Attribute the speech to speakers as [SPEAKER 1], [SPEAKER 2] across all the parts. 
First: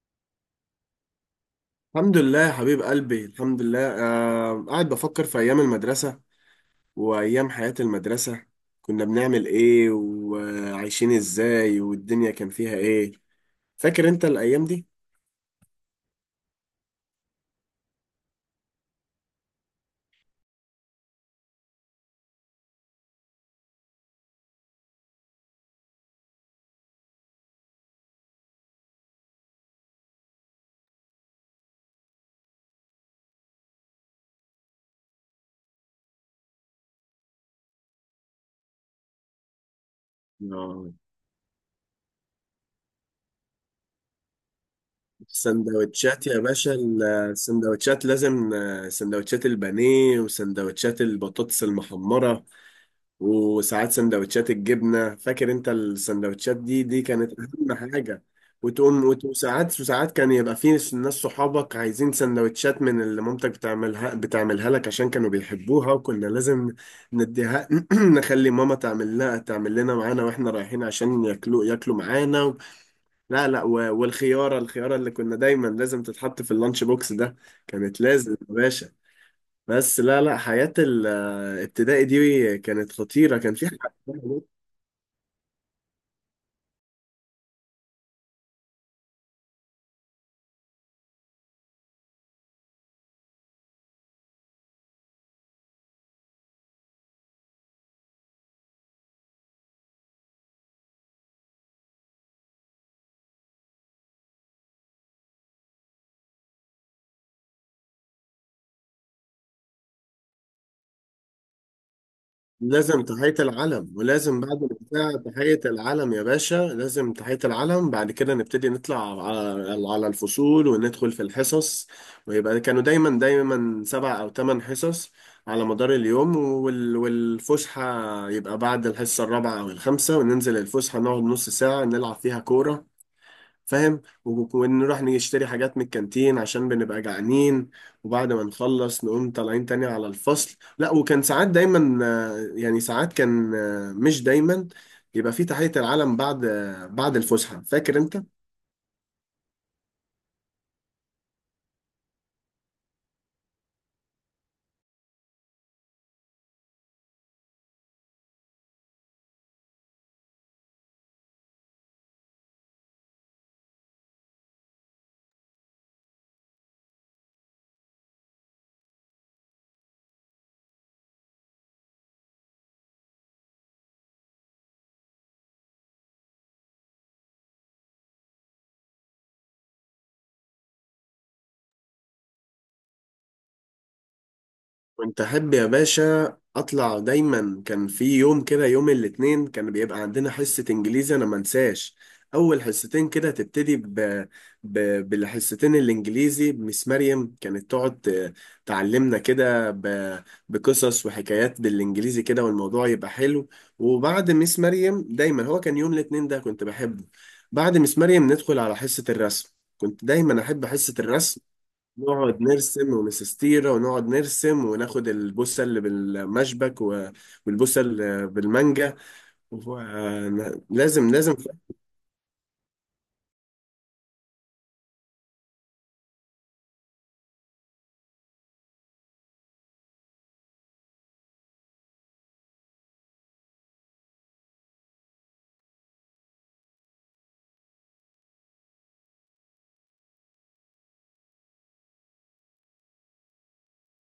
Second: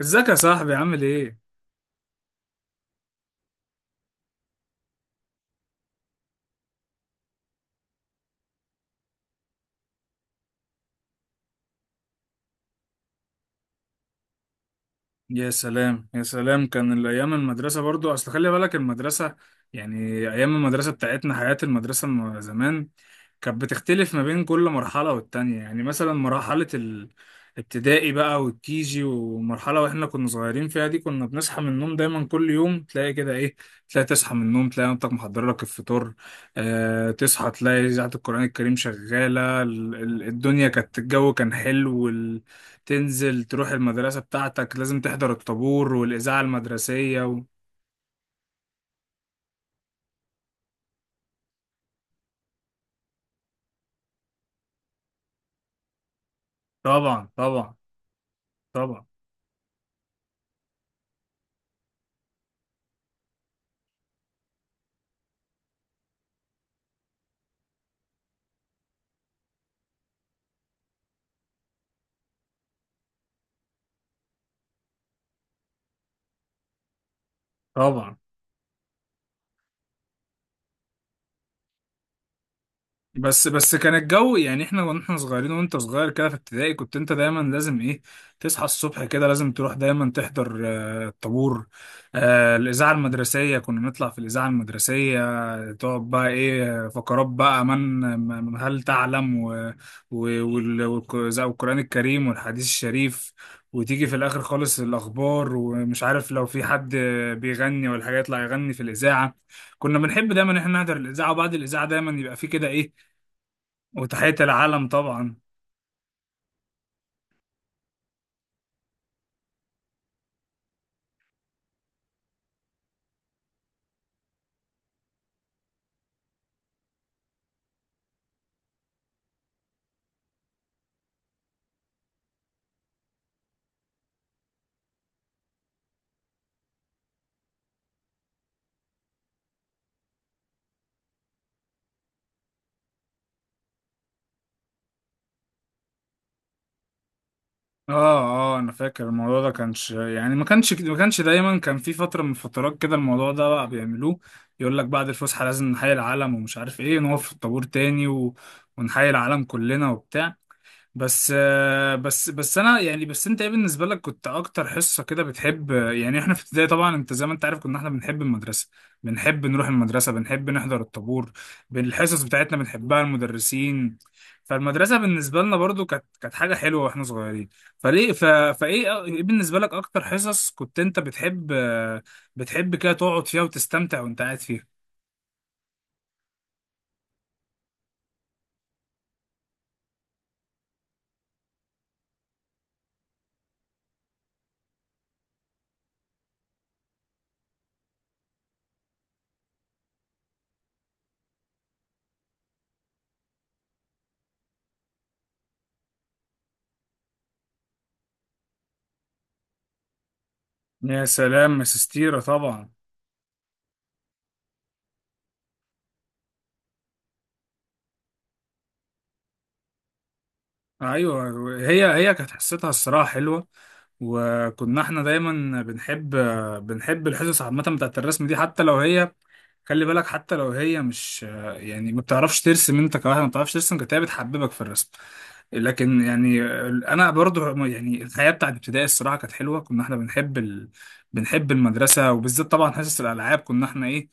[SPEAKER 1] ازيك يا صاحبي؟ عامل ايه؟
[SPEAKER 2] الحمد لله يا حبيب قلبي، الحمد لله. قاعد بفكر في أيام المدرسة وأيام حياة المدرسة. كنا بنعمل إيه وعايشين إزاي والدنيا كان فيها إيه؟ فاكر أنت الأيام دي؟
[SPEAKER 1] يا سلام، يا سلام. كان الايام المدرسه، برضو اصل خلي بالك المدرسه، يعني ايام المدرسه بتاعتنا، حياه المدرسه زمان كانت بتختلف ما بين كل مرحله والتانية. يعني مثلا مرحله الابتدائي بقى والكيجي ومرحله، واحنا كنا صغيرين فيها دي، كنا بنصحى من النوم دايما كل يوم، تلاقي كده ايه، تلاقي تصحى من النوم تلاقي مامتك محضره لك الفطار. تصحى تلاقي اذاعه القران الكريم شغاله، الدنيا
[SPEAKER 2] آه.
[SPEAKER 1] كانت، الجو كان حلو. تنزل تروح المدرسة بتاعتك لازم تحضر الطابور
[SPEAKER 2] السندوتشات يا
[SPEAKER 1] والإذاعة
[SPEAKER 2] باشا،
[SPEAKER 1] المدرسية
[SPEAKER 2] السندوتشات لازم، سندوتشات البانيه وسندوتشات البطاطس المحمرة، وساعات سندوتشات الجبنة. فاكر انت السندوتشات دي؟ دي
[SPEAKER 1] طبعا،
[SPEAKER 2] كانت اهم
[SPEAKER 1] طبعا،
[SPEAKER 2] حاجة. وتقوم
[SPEAKER 1] طبعا،
[SPEAKER 2] وساعات كان يبقى في ناس صحابك عايزين سندوتشات من اللي مامتك بتعملها لك عشان كانوا بيحبوها، وكنا لازم نديها. نخلي ماما تعمل لنا معانا واحنا رايحين عشان ياكلوا معانا لا، لا. والخيارة اللي كنا دايما لازم تتحط في اللانش بوكس ده، كانت
[SPEAKER 1] طبعا.
[SPEAKER 2] لازم يا باشا. بس لا، لا، حياة الابتدائي دي كانت خطيرة،
[SPEAKER 1] بس
[SPEAKER 2] كان في
[SPEAKER 1] بس كان
[SPEAKER 2] حاجة.
[SPEAKER 1] الجو، يعني احنا واحنا صغيرين، وانت صغير كده في ابتدائي، كنت انت دايما لازم ايه، تصحى الصبح كده لازم تروح دايما تحضر الطابور. الاذاعه المدرسيه، كنا نطلع في الاذاعه المدرسيه. تقعد بقى ايه فقرات بقى من هل تعلم، زي القران الكريم والحديث الشريف، وتيجي في الاخر خالص الاخبار، ومش عارف لو في حد بيغني ولا حاجه يطلع يغني في الاذاعه. كنا بنحب دايما ان احنا نحضر الاذاعه، وبعد الاذاعه دايما يبقى في كده ايه،
[SPEAKER 2] لازم تحية العلم،
[SPEAKER 1] وتحية
[SPEAKER 2] ولازم بعد
[SPEAKER 1] العلم
[SPEAKER 2] البتاع
[SPEAKER 1] طبعا.
[SPEAKER 2] تحية العلم يا باشا، لازم تحية العلم. بعد كده نبتدي نطلع على الفصول وندخل في الحصص. ويبقى كانوا دايما دايما 7 أو 8 حصص على مدار اليوم، والفسحة يبقى بعد الحصة الرابعة أو الخامسة. وننزل الفسحة نقعد نص ساعة نلعب فيها كورة. فاهم؟ ونروح نشتري حاجات من الكانتين عشان بنبقى جعانين. وبعد ما نخلص نقوم طالعين تاني على الفصل. لا، وكان ساعات دايما، يعني ساعات كان، مش دايما يبقى في تحية العلم بعد، بعد الفسحة.
[SPEAKER 1] اه،
[SPEAKER 2] فاكر انت؟
[SPEAKER 1] اه انا فاكر الموضوع ده، كانش يعني ما كانش ما كانش دايما، كان في فترة من فترات كده الموضوع ده بقى بيعملوه. يقول لك بعد الفسحة لازم نحيي العلم، ومش عارف ايه، نقف في الطابور تاني ونحيي العلم كلنا وبتاع. بس انا يعني، بس انت ايه بالنسبه لك، كنت اكتر حصه كده بتحب؟ يعني احنا في ابتدائي طبعا، انت زي ما انت عارف، كنا احنا بنحب المدرسه، بنحب نروح المدرسه، بنحب نحضر الطابور، بالحصص بتاعتنا بنحبها، المدرسين، فالمدرسه بالنسبه لنا برضو كانت حاجه حلوه واحنا صغيرين. فليه ف... فايه، ايه بالنسبه لك اكتر حصص كنت انت بتحب؟ بتحب كده تقعد فيها وتستمتع وانت قاعد فيها؟
[SPEAKER 2] كنت أحب يا باشا أطلع. دايما كان في يوم كده، يوم الاثنين، كان بيبقى عندنا حصة إنجليزي، أنا ما انساش. أول حصتين كده تبتدي بالحصتين الإنجليزي بمس مريم. كانت تقعد تعلمنا كده بقصص وحكايات بالإنجليزي كده، والموضوع يبقى حلو. وبعد مس مريم، دايما هو كان يوم الاثنين ده كنت بحبه. بعد مس مريم ندخل على حصة الرسم. كنت دايما أحب حصة
[SPEAKER 1] يا
[SPEAKER 2] الرسم.
[SPEAKER 1] سلام يا سستيرة،
[SPEAKER 2] نقعد
[SPEAKER 1] طبعا.
[SPEAKER 2] نرسم ونسستيرة ونقعد نرسم وناخد البوسة اللي بالمشبك والبوسة اللي بالمانجا و- لازم لازم.
[SPEAKER 1] ايوه، هي كانت حصتها الصراحه حلوه، وكنا احنا دايما بنحب الحصص عامه بتاعت الرسم دي، حتى لو هي، خلي بالك، حتى لو هي مش، يعني ما بتعرفش ترسم، انت كواحد ما بتعرفش ترسم، كانت هي بتحببك في الرسم. لكن يعني، انا برضو يعني الحياه بتاعت ابتدائي الصراحه كانت حلوه، كنا احنا بنحب ال... بنحب المدرسه. وبالذات طبعا حصص الالعاب، كنا احنا ايه،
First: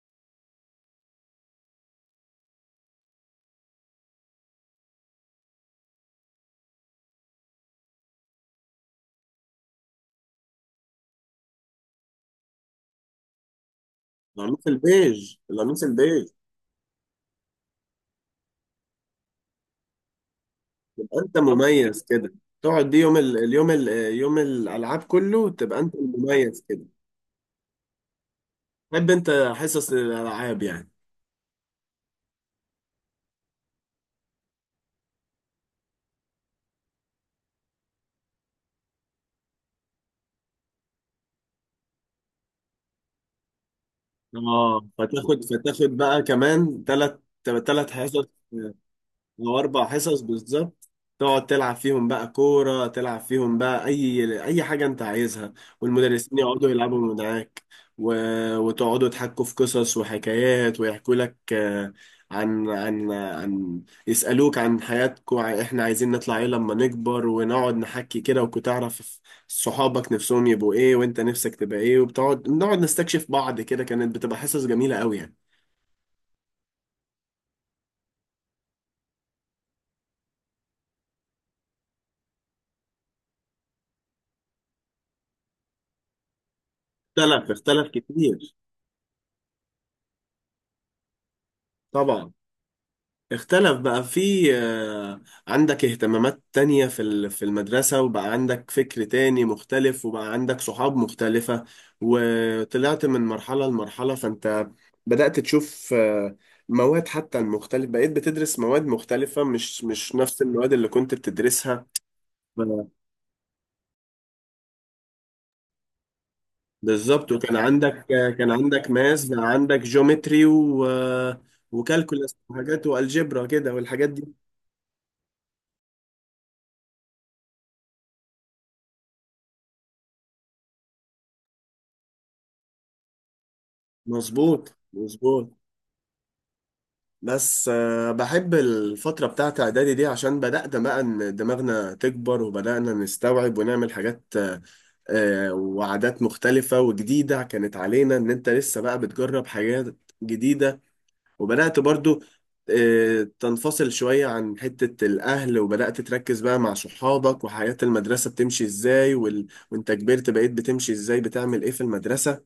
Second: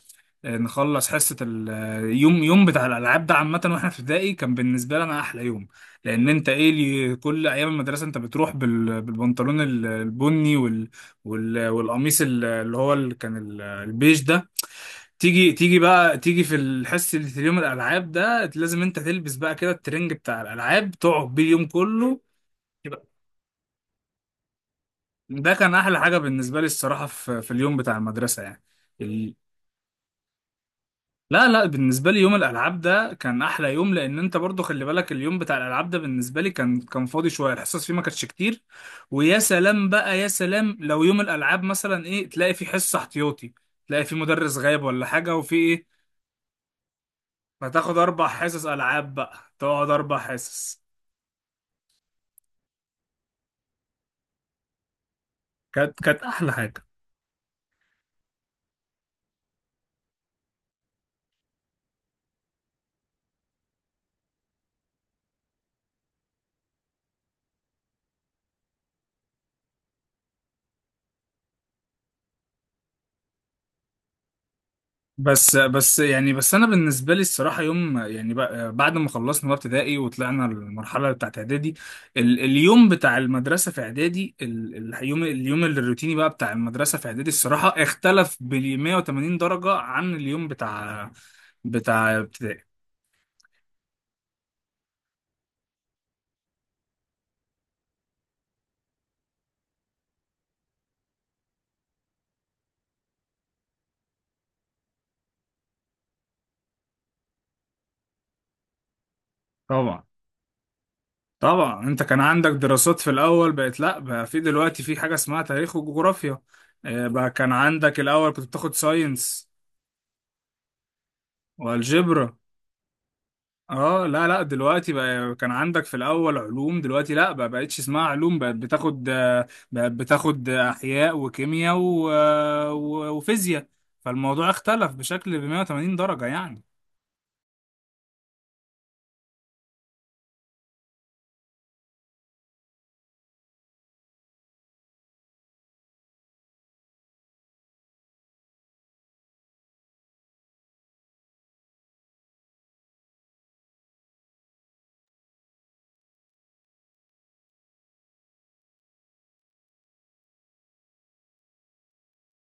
[SPEAKER 1] نخلص حصه اليوم، يوم بتاع الالعاب ده، عامه واحنا في ابتدائي كان بالنسبه لنا احلى يوم. لان انت ايه اللي كل ايام المدرسه انت بتروح بالبنطلون البني والقميص ال- اللي هو اللي كان ال- البيج ده،
[SPEAKER 2] القميص البيج،
[SPEAKER 1] تيجي تيجي
[SPEAKER 2] القميص
[SPEAKER 1] بقى
[SPEAKER 2] البيج.
[SPEAKER 1] تيجي في الحصه اللي في اليوم الالعاب ده لازم انت تلبس بقى كده الترنج بتاع الالعاب،
[SPEAKER 2] تبقى
[SPEAKER 1] تقعد
[SPEAKER 2] انت
[SPEAKER 1] بيه اليوم
[SPEAKER 2] مميز
[SPEAKER 1] كله.
[SPEAKER 2] كده. تقعد دي يوم ال... اليوم ال... يوم الالعاب كله،
[SPEAKER 1] ده كان
[SPEAKER 2] تبقى انت
[SPEAKER 1] احلى حاجه بالنسبه
[SPEAKER 2] المميز
[SPEAKER 1] لي
[SPEAKER 2] كده.
[SPEAKER 1] الصراحه في اليوم بتاع المدرسه يعني.
[SPEAKER 2] تحب انت حصص الالعاب يعني.
[SPEAKER 1] لا، لا، بالنسبة لي يوم الألعاب ده كان أحلى يوم، لأن أنت برضو خلي بالك، اليوم بتاع الألعاب ده بالنسبة لي كان فاضي شوية، الحصص فيه ما كانتش كتير. ويا سلام بقى، يا سلام لو يوم الألعاب مثلا إيه، تلاقي فيه حصة احتياطي، تلاقي فيه مدرس غايب
[SPEAKER 2] اه،
[SPEAKER 1] ولا حاجة،
[SPEAKER 2] فتاخد
[SPEAKER 1] وفي إيه،
[SPEAKER 2] فتاخد بقى كمان ثلاث
[SPEAKER 1] هتاخد
[SPEAKER 2] حصص،
[SPEAKER 1] أربع حصص ألعاب بقى،
[SPEAKER 2] او اربع
[SPEAKER 1] تقعد أربع
[SPEAKER 2] حصص
[SPEAKER 1] حصص.
[SPEAKER 2] بالظبط. تقعد تلعب فيهم بقى كوره، تلعب فيهم بقى اي حاجه انت عايزها.
[SPEAKER 1] كانت
[SPEAKER 2] والمدرسين
[SPEAKER 1] أحلى
[SPEAKER 2] يقعدوا
[SPEAKER 1] حاجة.
[SPEAKER 2] يلعبوا معاك و... وتقعدوا تحكوا في قصص وحكايات، ويحكوا لك، آه، عن عن عن يسألوك عن حياتكم، احنا عايزين نطلع ايه لما نكبر. ونقعد نحكي كده، وكنت تعرف صحابك نفسهم يبقوا ايه وانت نفسك تبقى ايه. وبتقعد نقعد نستكشف بعض كده، كانت بتبقى حصص جميلة قوي يعني.
[SPEAKER 1] بس يعني، بس انا بالنسبه لي الصراحه يوم، يعني بعد ما خلصنا بقى ابتدائي وطلعنا المرحله بتاعت اعدادي، اليوم بتاع المدرسه في اعدادي، اليوم الروتيني بقى بتاع المدرسه في اعدادي،
[SPEAKER 2] اختلف،
[SPEAKER 1] الصراحه
[SPEAKER 2] اختلف
[SPEAKER 1] اختلف ب
[SPEAKER 2] كتير.
[SPEAKER 1] 180 درجه عن اليوم بتاع
[SPEAKER 2] طبعا
[SPEAKER 1] ابتدائي.
[SPEAKER 2] اختلف بقى في، عندك اهتمامات تانية في في المدرسة، وبقى عندك فكر تاني مختلف، وبقى عندك صحاب مختلفة. وطلعت من مرحلة لمرحلة، فانت بدأت تشوف، مواد. حتى المختلف بقيت بتدرس مواد مختلفة، مش
[SPEAKER 1] طبعا،
[SPEAKER 2] مش نفس المواد اللي كنت
[SPEAKER 1] طبعا.
[SPEAKER 2] بتدرسها.
[SPEAKER 1] انت كان عندك
[SPEAKER 2] ف-
[SPEAKER 1] دراسات في الاول، بقت لا بقى في دلوقتي في حاجه اسمها تاريخ وجغرافيا. بقى
[SPEAKER 2] بالظبط.
[SPEAKER 1] كان
[SPEAKER 2] وكان
[SPEAKER 1] عندك
[SPEAKER 2] عندك،
[SPEAKER 1] الاول كنت
[SPEAKER 2] كان
[SPEAKER 1] بتاخد
[SPEAKER 2] عندك ماس، بقى
[SPEAKER 1] ساينس
[SPEAKER 2] عندك جيومتري و وكالكولاس
[SPEAKER 1] والجبرا.
[SPEAKER 2] وحاجات، والجبرا كده
[SPEAKER 1] اه،
[SPEAKER 2] والحاجات دي.
[SPEAKER 1] لا، لا دلوقتي بقى، كان عندك في الاول علوم، دلوقتي لا بقى بقتش اسمها علوم، بقت بتاخد، بقت بتاخد احياء وكيمياء وفيزياء. فالموضوع
[SPEAKER 2] مظبوط
[SPEAKER 1] اختلف بشكل ب
[SPEAKER 2] مظبوط.
[SPEAKER 1] 180 درجة يعني.
[SPEAKER 2] بس، بحب الفترة بتاعت إعدادي دي عشان بدأنا بقى إن دماغنا تكبر، وبدأنا نستوعب ونعمل حاجات، وعادات مختلفة وجديدة كانت علينا، إن أنت لسه بقى بتجرب حاجات جديدة. وبدأت برضو، تنفصل شوية عن حتة الأهل، وبدأت تركز بقى مع صحابك، وحياة المدرسة بتمشي إزاي. وأنت كبرت، بقيت بتمشي إزاي بتعمل إيه في المدرسة.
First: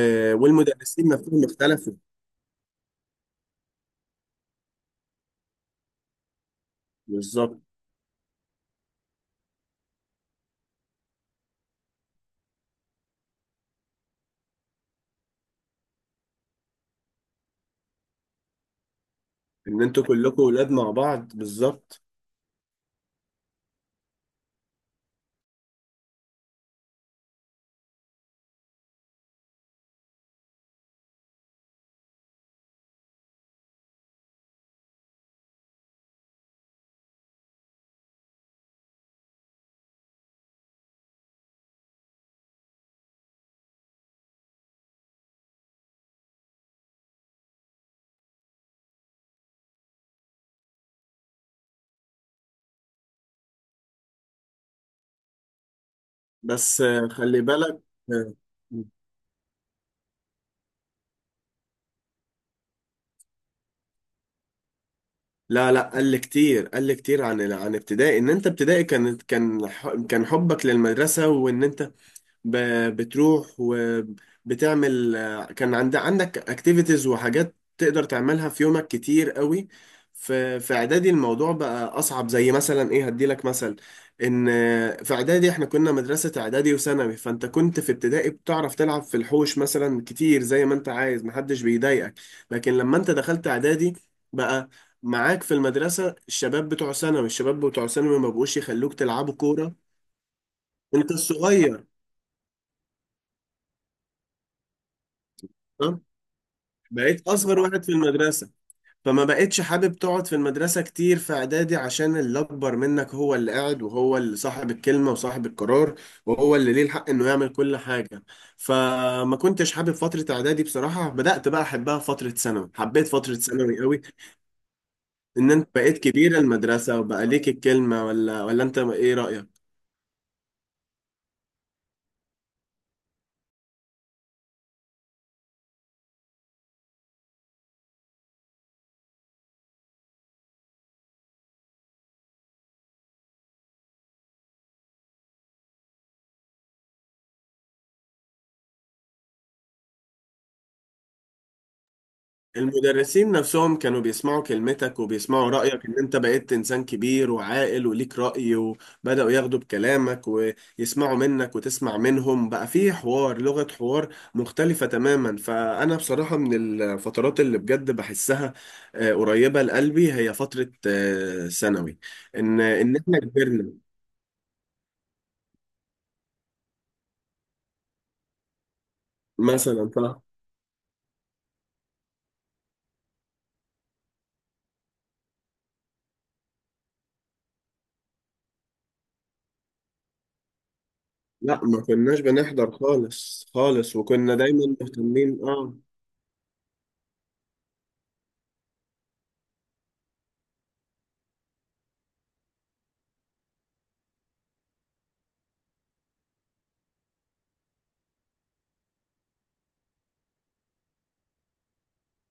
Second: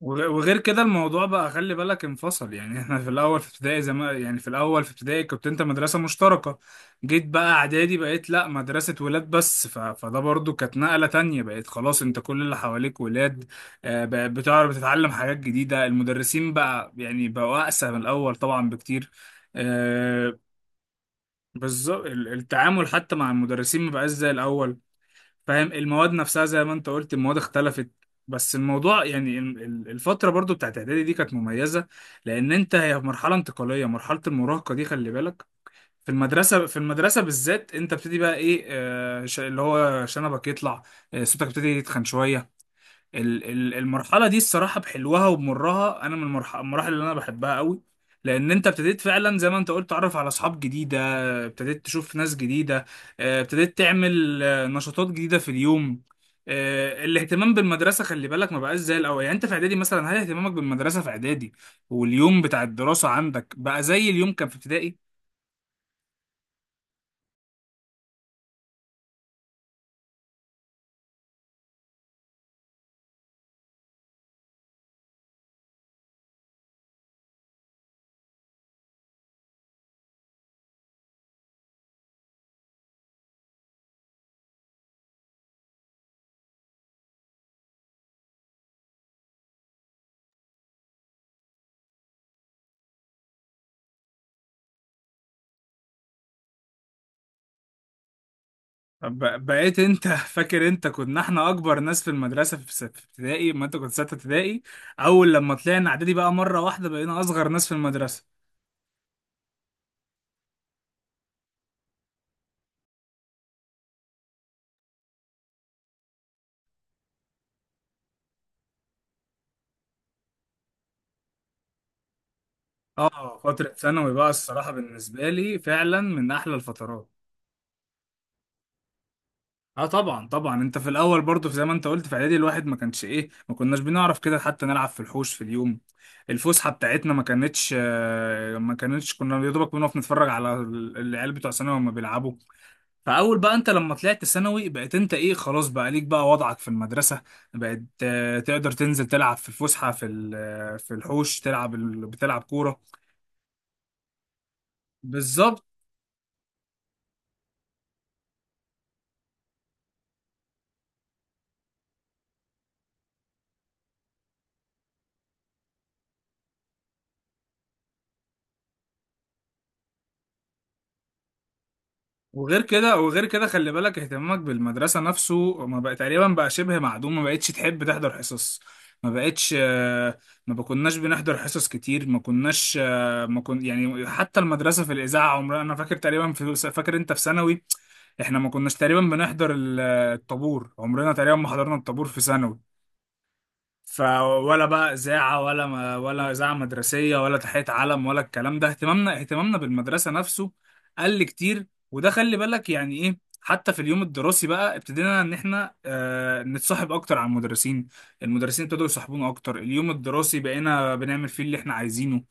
[SPEAKER 1] وغير كده
[SPEAKER 2] والمدرسين
[SPEAKER 1] الموضوع
[SPEAKER 2] نفسهم
[SPEAKER 1] بقى خلي
[SPEAKER 2] اختلفوا.
[SPEAKER 1] بالك انفصل. يعني احنا في الاول في ابتدائي، زي ما يعني في الاول في ابتدائي كنت انت مدرسه مشتركه، جيت بقى
[SPEAKER 2] بالظبط،
[SPEAKER 1] اعدادي بقيت لا، مدرسه ولاد بس. فده برضو كانت نقله تانية، بقيت خلاص انت كل اللي حواليك ولاد. بقى بتعرف تتعلم حاجات جديده، المدرسين بقى يعني بقوا اقسى من الاول طبعا بكتير.
[SPEAKER 2] ان انتوا
[SPEAKER 1] آه،
[SPEAKER 2] كلكم ولاد مع بعض. بالظبط.
[SPEAKER 1] بالظبط. التعامل حتى مع المدرسين مبقاش زي الاول، فاهم. المواد نفسها زي ما انت قلت، المواد اختلفت. بس الموضوع يعني، الفترة برضو بتاعت اعدادي دي كانت مميزة، لان انت هي مرحلة انتقالية، مرحلة المراهقة دي خلي بالك في المدرسة بالذات انت بتبتدي بقى ايه، اللي هو شنبك يطلع، صوتك بتبتدي يتخن شوية. المرحله دي الصراحه بحلوها وبمرها، انا من المراحل اللي انا بحبها قوي. لان انت ابتديت فعلا زي ما انت قلت تعرف على اصحاب جديده، ابتديت تشوف ناس جديده، ابتديت تعمل نشاطات جديده في اليوم.
[SPEAKER 2] بس، خلي
[SPEAKER 1] الاهتمام
[SPEAKER 2] بالك.
[SPEAKER 1] بالمدرسه خلي
[SPEAKER 2] آه،
[SPEAKER 1] بالك ما بقاش زي الاول. يعني انت في اعدادي مثلا، هل اهتمامك بالمدرسه في اعدادي واليوم بتاع الدراسه عندك بقى زي اليوم كان في ابتدائي؟
[SPEAKER 2] لا، لا، قل كتير، قل كتير، عن ابتدائي. ان انت ابتدائي كان حبك للمدرسة، وان انت بتروح وبتعمل. كان عندك اكتيفيتيز وحاجات تقدر تعملها في يومك كتير قوي. في اعدادي الموضوع بقى اصعب. زي مثلا ايه؟ هديلك مثل، ان في اعدادي احنا كنا مدرسة اعدادي وثانوي، فانت كنت في ابتدائي بتعرف تلعب في الحوش مثلا كتير زي ما انت عايز، محدش بيضايقك. لكن لما انت دخلت اعدادي، بقى معاك في المدرسة الشباب بتوع ثانوي. الشباب بتوع ثانوي ما بقوش يخلوك تلعبوا كورة.
[SPEAKER 1] بقيت انت فاكر انت
[SPEAKER 2] انت
[SPEAKER 1] كنا احنا اكبر
[SPEAKER 2] الصغير،
[SPEAKER 1] ناس في المدرسه، في في ابتدائي ما انت كنت سته ابتدائي. اول لما طلعنا اعدادي بقى مره واحده بقينا
[SPEAKER 2] بقيت
[SPEAKER 1] اصغر
[SPEAKER 2] اصغر
[SPEAKER 1] ناس في
[SPEAKER 2] واحد في
[SPEAKER 1] المدرسه.
[SPEAKER 2] المدرسه. فما بقتش حابب تقعد في المدرسه كتير في اعدادي، عشان اللي اكبر منك هو اللي قاعد، وهو اللي صاحب الكلمه وصاحب القرار، وهو اللي ليه الحق انه يعمل كل حاجه. فما كنتش حابب فتره اعدادي بصراحه. بدات بقى احبها فتره ثانوي، حبيت فتره
[SPEAKER 1] اه، فتره
[SPEAKER 2] ثانوي قوي.
[SPEAKER 1] ثانوي بقى الصراحه بالنسبه
[SPEAKER 2] ان
[SPEAKER 1] لي
[SPEAKER 2] انت بقيت
[SPEAKER 1] فعلا من
[SPEAKER 2] كبير
[SPEAKER 1] احلى
[SPEAKER 2] المدرسه
[SPEAKER 1] الفترات.
[SPEAKER 2] وبقى ليك الكلمه، ولا انت ايه رايك؟
[SPEAKER 1] اه طبعا، طبعا. انت في الاول برضه زي ما انت قلت في اعدادي، الواحد ما كانش ايه، ما كناش بنعرف كده حتى نلعب في الحوش في اليوم. الفسحه بتاعتنا ما كانتش، كنا يا دوبك بنقف نتفرج على العيال بتوع ثانوي وهم بيلعبوا. فاول بقى انت لما طلعت ثانوي بقيت انت ايه، خلاص بقى ليك بقى وضعك في المدرسه، بقيت تقدر تنزل تلعب في الفسحه في في الحوش، تلعب ال- بتلعب كوره.
[SPEAKER 2] المدرسين نفسهم كانوا بيسمعوا كلمتك وبيسمعوا
[SPEAKER 1] بالظبط.
[SPEAKER 2] رأيك، ان انت بقيت انسان كبير وعاقل وليك رأي، وبدأوا ياخدوا بكلامك ويسمعوا منك وتسمع منهم. بقى فيه حوار، لغة حوار مختلفة تماما. فأنا بصراحة من الفترات اللي بجد بحسها، قريبة لقلبي، هي فترة، ثانوي. ان
[SPEAKER 1] وغير
[SPEAKER 2] ان
[SPEAKER 1] كده
[SPEAKER 2] احنا
[SPEAKER 1] خلي
[SPEAKER 2] كبرنا
[SPEAKER 1] بالك اهتمامك بالمدرسة نفسه ما بقى، تقريبا بقى شبه معدوم، ما بقتش تحب تحضر حصص، ما بقتش،
[SPEAKER 2] مثلا، صح.
[SPEAKER 1] ما كناش بنحضر حصص كتير، ما كناش آه، ما كن يعني حتى المدرسة في الإذاعة، عمرنا، أنا فاكر تقريبا في فاكر أنت في ثانوي احنا ما كناش تقريبا بنحضر الطابور، عمرنا تقريبا ما
[SPEAKER 2] لا،
[SPEAKER 1] حضرنا
[SPEAKER 2] ما
[SPEAKER 1] الطابور في
[SPEAKER 2] كناش بنحضر
[SPEAKER 1] ثانوي.
[SPEAKER 2] خالص خالص، وكنا
[SPEAKER 1] فولا
[SPEAKER 2] دايما
[SPEAKER 1] بقى
[SPEAKER 2] مهتمين.
[SPEAKER 1] إذاعة، ولا
[SPEAKER 2] اه،
[SPEAKER 1] ما ولا إذاعة مدرسية، ولا تحية علم، ولا الكلام ده. اهتمامنا بالمدرسة نفسه قل كتير. وده خلي بالك يعني إيه، حتى في اليوم الدراسي بقى ابتدينا إن إحنا نتصاحب أكتر على المدرسين، المدرسين ابتدوا يصاحبونا أكتر. اليوم الدراسي بقينا بنعمل فيه اللي إحنا عايزينه،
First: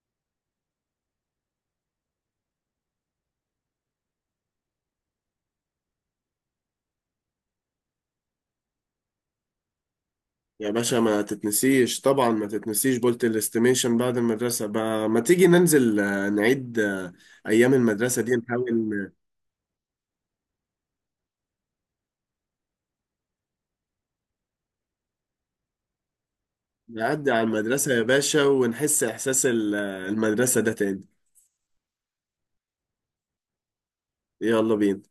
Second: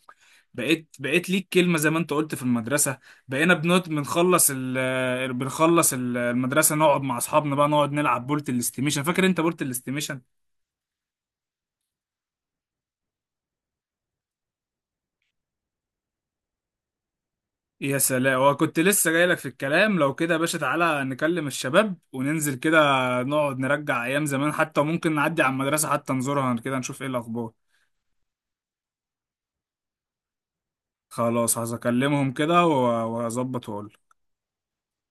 [SPEAKER 1] بقيت ليك كلمة زي ما أنت قلت في المدرسة. بقينا بنقعد بنخلص ال آه، بنخلص ال- المدرسة نقعد مع أصحابنا بقى، نقعد نلعب بولت الاستيميشن. فاكر أنت بولت الاستيميشن؟
[SPEAKER 2] يا باشا ما تتنسيش، طبعا ما تتنسيش بولت الاستيميشن بعد المدرسة. بقى ما تيجي ننزل، نعيد، أيام
[SPEAKER 1] يا
[SPEAKER 2] المدرسة دي،
[SPEAKER 1] سلام،
[SPEAKER 2] نحاول
[SPEAKER 1] وكنت لسه جايلك في الكلام، لو كده يا باشا تعالى نكلم الشباب وننزل كده، نقعد نرجع ايام زمان، حتى ممكن نعدي على المدرسة، حتى نزورها كده نشوف ايه
[SPEAKER 2] نعدي على
[SPEAKER 1] الاخبار.
[SPEAKER 2] المدرسة يا باشا، ونحس إحساس المدرسة ده تاني.
[SPEAKER 1] خلاص هكلمهم كده واظبط واقول.
[SPEAKER 2] يلا بينا.